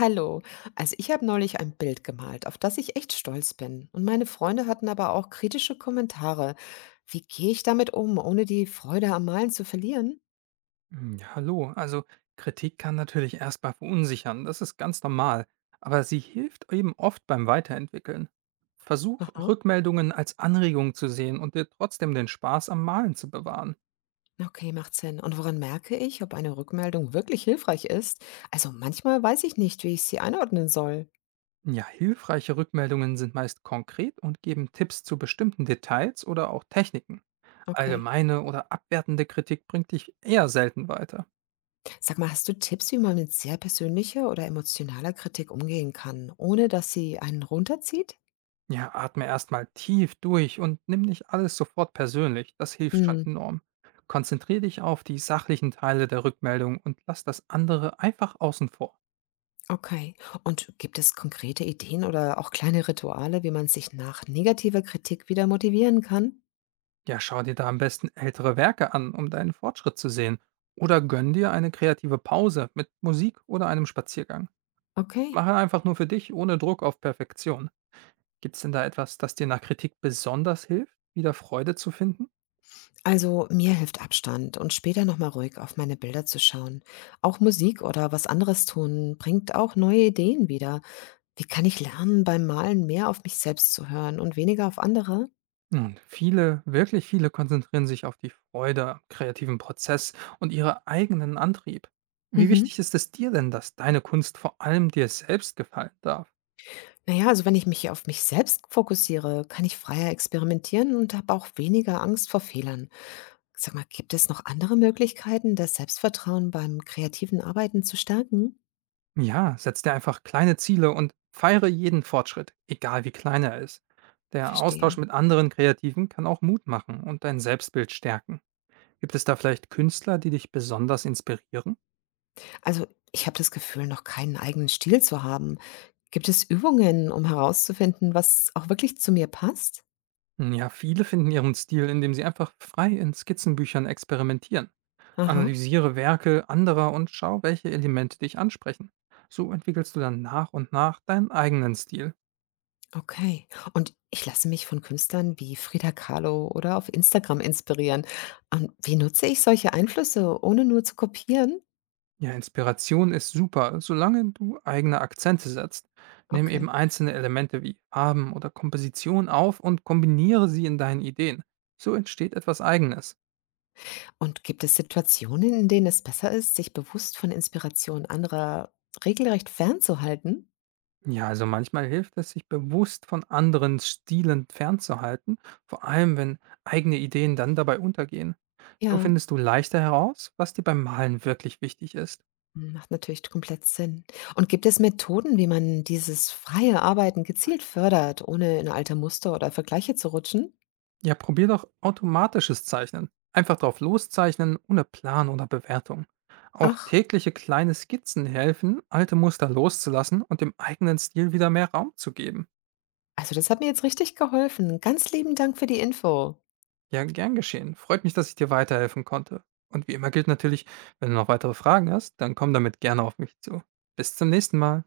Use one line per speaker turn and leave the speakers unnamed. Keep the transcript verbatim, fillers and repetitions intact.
Hallo, also ich habe neulich ein Bild gemalt, auf das ich echt stolz bin. Und meine Freunde hatten aber auch kritische Kommentare. Wie gehe ich damit um, ohne die Freude am Malen zu verlieren?
Hm, ja, hallo, also Kritik kann natürlich erstmal verunsichern, das ist ganz normal, aber sie hilft eben oft beim Weiterentwickeln. Versuch,
Aha,
Rückmeldungen als Anregung zu sehen und dir trotzdem den Spaß am Malen zu bewahren.
okay, macht Sinn. Und woran merke ich, ob eine Rückmeldung wirklich hilfreich ist? Also manchmal weiß ich nicht, wie ich sie einordnen soll.
Ja, hilfreiche Rückmeldungen sind meist konkret und geben Tipps zu bestimmten Details oder auch Techniken.
Okay.
Allgemeine oder abwertende Kritik bringt dich eher selten weiter.
Sag mal, hast du Tipps, wie man mit sehr persönlicher oder emotionaler Kritik umgehen kann, ohne dass sie einen runterzieht?
Ja, atme erstmal tief durch und nimm nicht alles sofort persönlich. Das hilft schon enorm. Konzentriere dich auf die sachlichen Teile der Rückmeldung und lass das andere einfach außen vor.
Okay. Und gibt es konkrete Ideen oder auch kleine Rituale, wie man sich nach negativer Kritik wieder motivieren kann?
Ja, schau dir da am besten ältere Werke an, um deinen Fortschritt zu sehen. Oder gönn dir eine kreative Pause mit Musik oder einem Spaziergang.
Okay.
Mache einfach nur für dich, ohne Druck auf Perfektion. Gibt's denn da etwas, das dir nach Kritik besonders hilft, wieder Freude zu finden?
Also mir hilft Abstand und später nochmal ruhig auf meine Bilder zu schauen. Auch Musik oder was anderes tun bringt auch neue Ideen wieder. Wie kann ich lernen, beim Malen mehr auf mich selbst zu hören und weniger auf andere?
Und viele, wirklich viele konzentrieren sich auf die Freude am kreativen Prozess und ihren eigenen Antrieb. Wie
Mhm.
wichtig ist es dir denn, dass deine Kunst vor allem dir selbst gefallen darf?
Naja, also wenn ich mich auf mich selbst fokussiere, kann ich freier experimentieren und habe auch weniger Angst vor Fehlern. Sag mal, gibt es noch andere Möglichkeiten, das Selbstvertrauen beim kreativen Arbeiten zu stärken?
Ja, setz dir einfach kleine Ziele und feiere jeden Fortschritt, egal wie klein er ist. Der Austausch
Verstehe.
mit anderen Kreativen kann auch Mut machen und dein Selbstbild stärken. Gibt es da vielleicht Künstler, die dich besonders inspirieren?
Also, ich habe das Gefühl, noch keinen eigenen Stil zu haben. Gibt es Übungen, um herauszufinden, was auch wirklich zu mir passt?
Ja, viele finden ihren Stil, indem sie einfach frei in Skizzenbüchern experimentieren.
Aha,
Analysiere Werke anderer und schau, welche Elemente dich ansprechen. So entwickelst du dann nach und nach deinen eigenen Stil.
okay. Und ich lasse mich von Künstlern wie Frida Kahlo oder auf Instagram inspirieren. Und wie nutze ich solche Einflüsse, ohne nur zu kopieren?
Ja, Inspiration ist super, solange du eigene Akzente setzt. Nimm eben
Okay.
einzelne Elemente wie Farben oder Komposition auf und kombiniere sie in deinen Ideen. So entsteht etwas Eigenes.
Und gibt es Situationen, in denen es besser ist, sich bewusst von Inspiration anderer regelrecht fernzuhalten?
Ja, also manchmal hilft es, sich bewusst von anderen Stilen fernzuhalten, vor allem wenn eigene Ideen dann dabei untergehen. So
Ja,
findest du leichter heraus, was dir beim Malen wirklich wichtig ist.
macht natürlich komplett Sinn. Und gibt es Methoden, wie man dieses freie Arbeiten gezielt fördert, ohne in alte Muster oder Vergleiche zu rutschen?
Ja, probier doch automatisches Zeichnen. Einfach drauf loszeichnen, ohne Plan oder Bewertung. Auch
Ach,
tägliche kleine Skizzen helfen, alte Muster loszulassen und dem eigenen Stil wieder mehr Raum zu geben.
also das hat mir jetzt richtig geholfen. Ganz lieben Dank für die Info.
Ja, gern geschehen. Freut mich, dass ich dir weiterhelfen konnte. Und wie immer gilt natürlich, wenn du noch weitere Fragen hast, dann komm damit gerne auf mich zu. Bis zum nächsten Mal.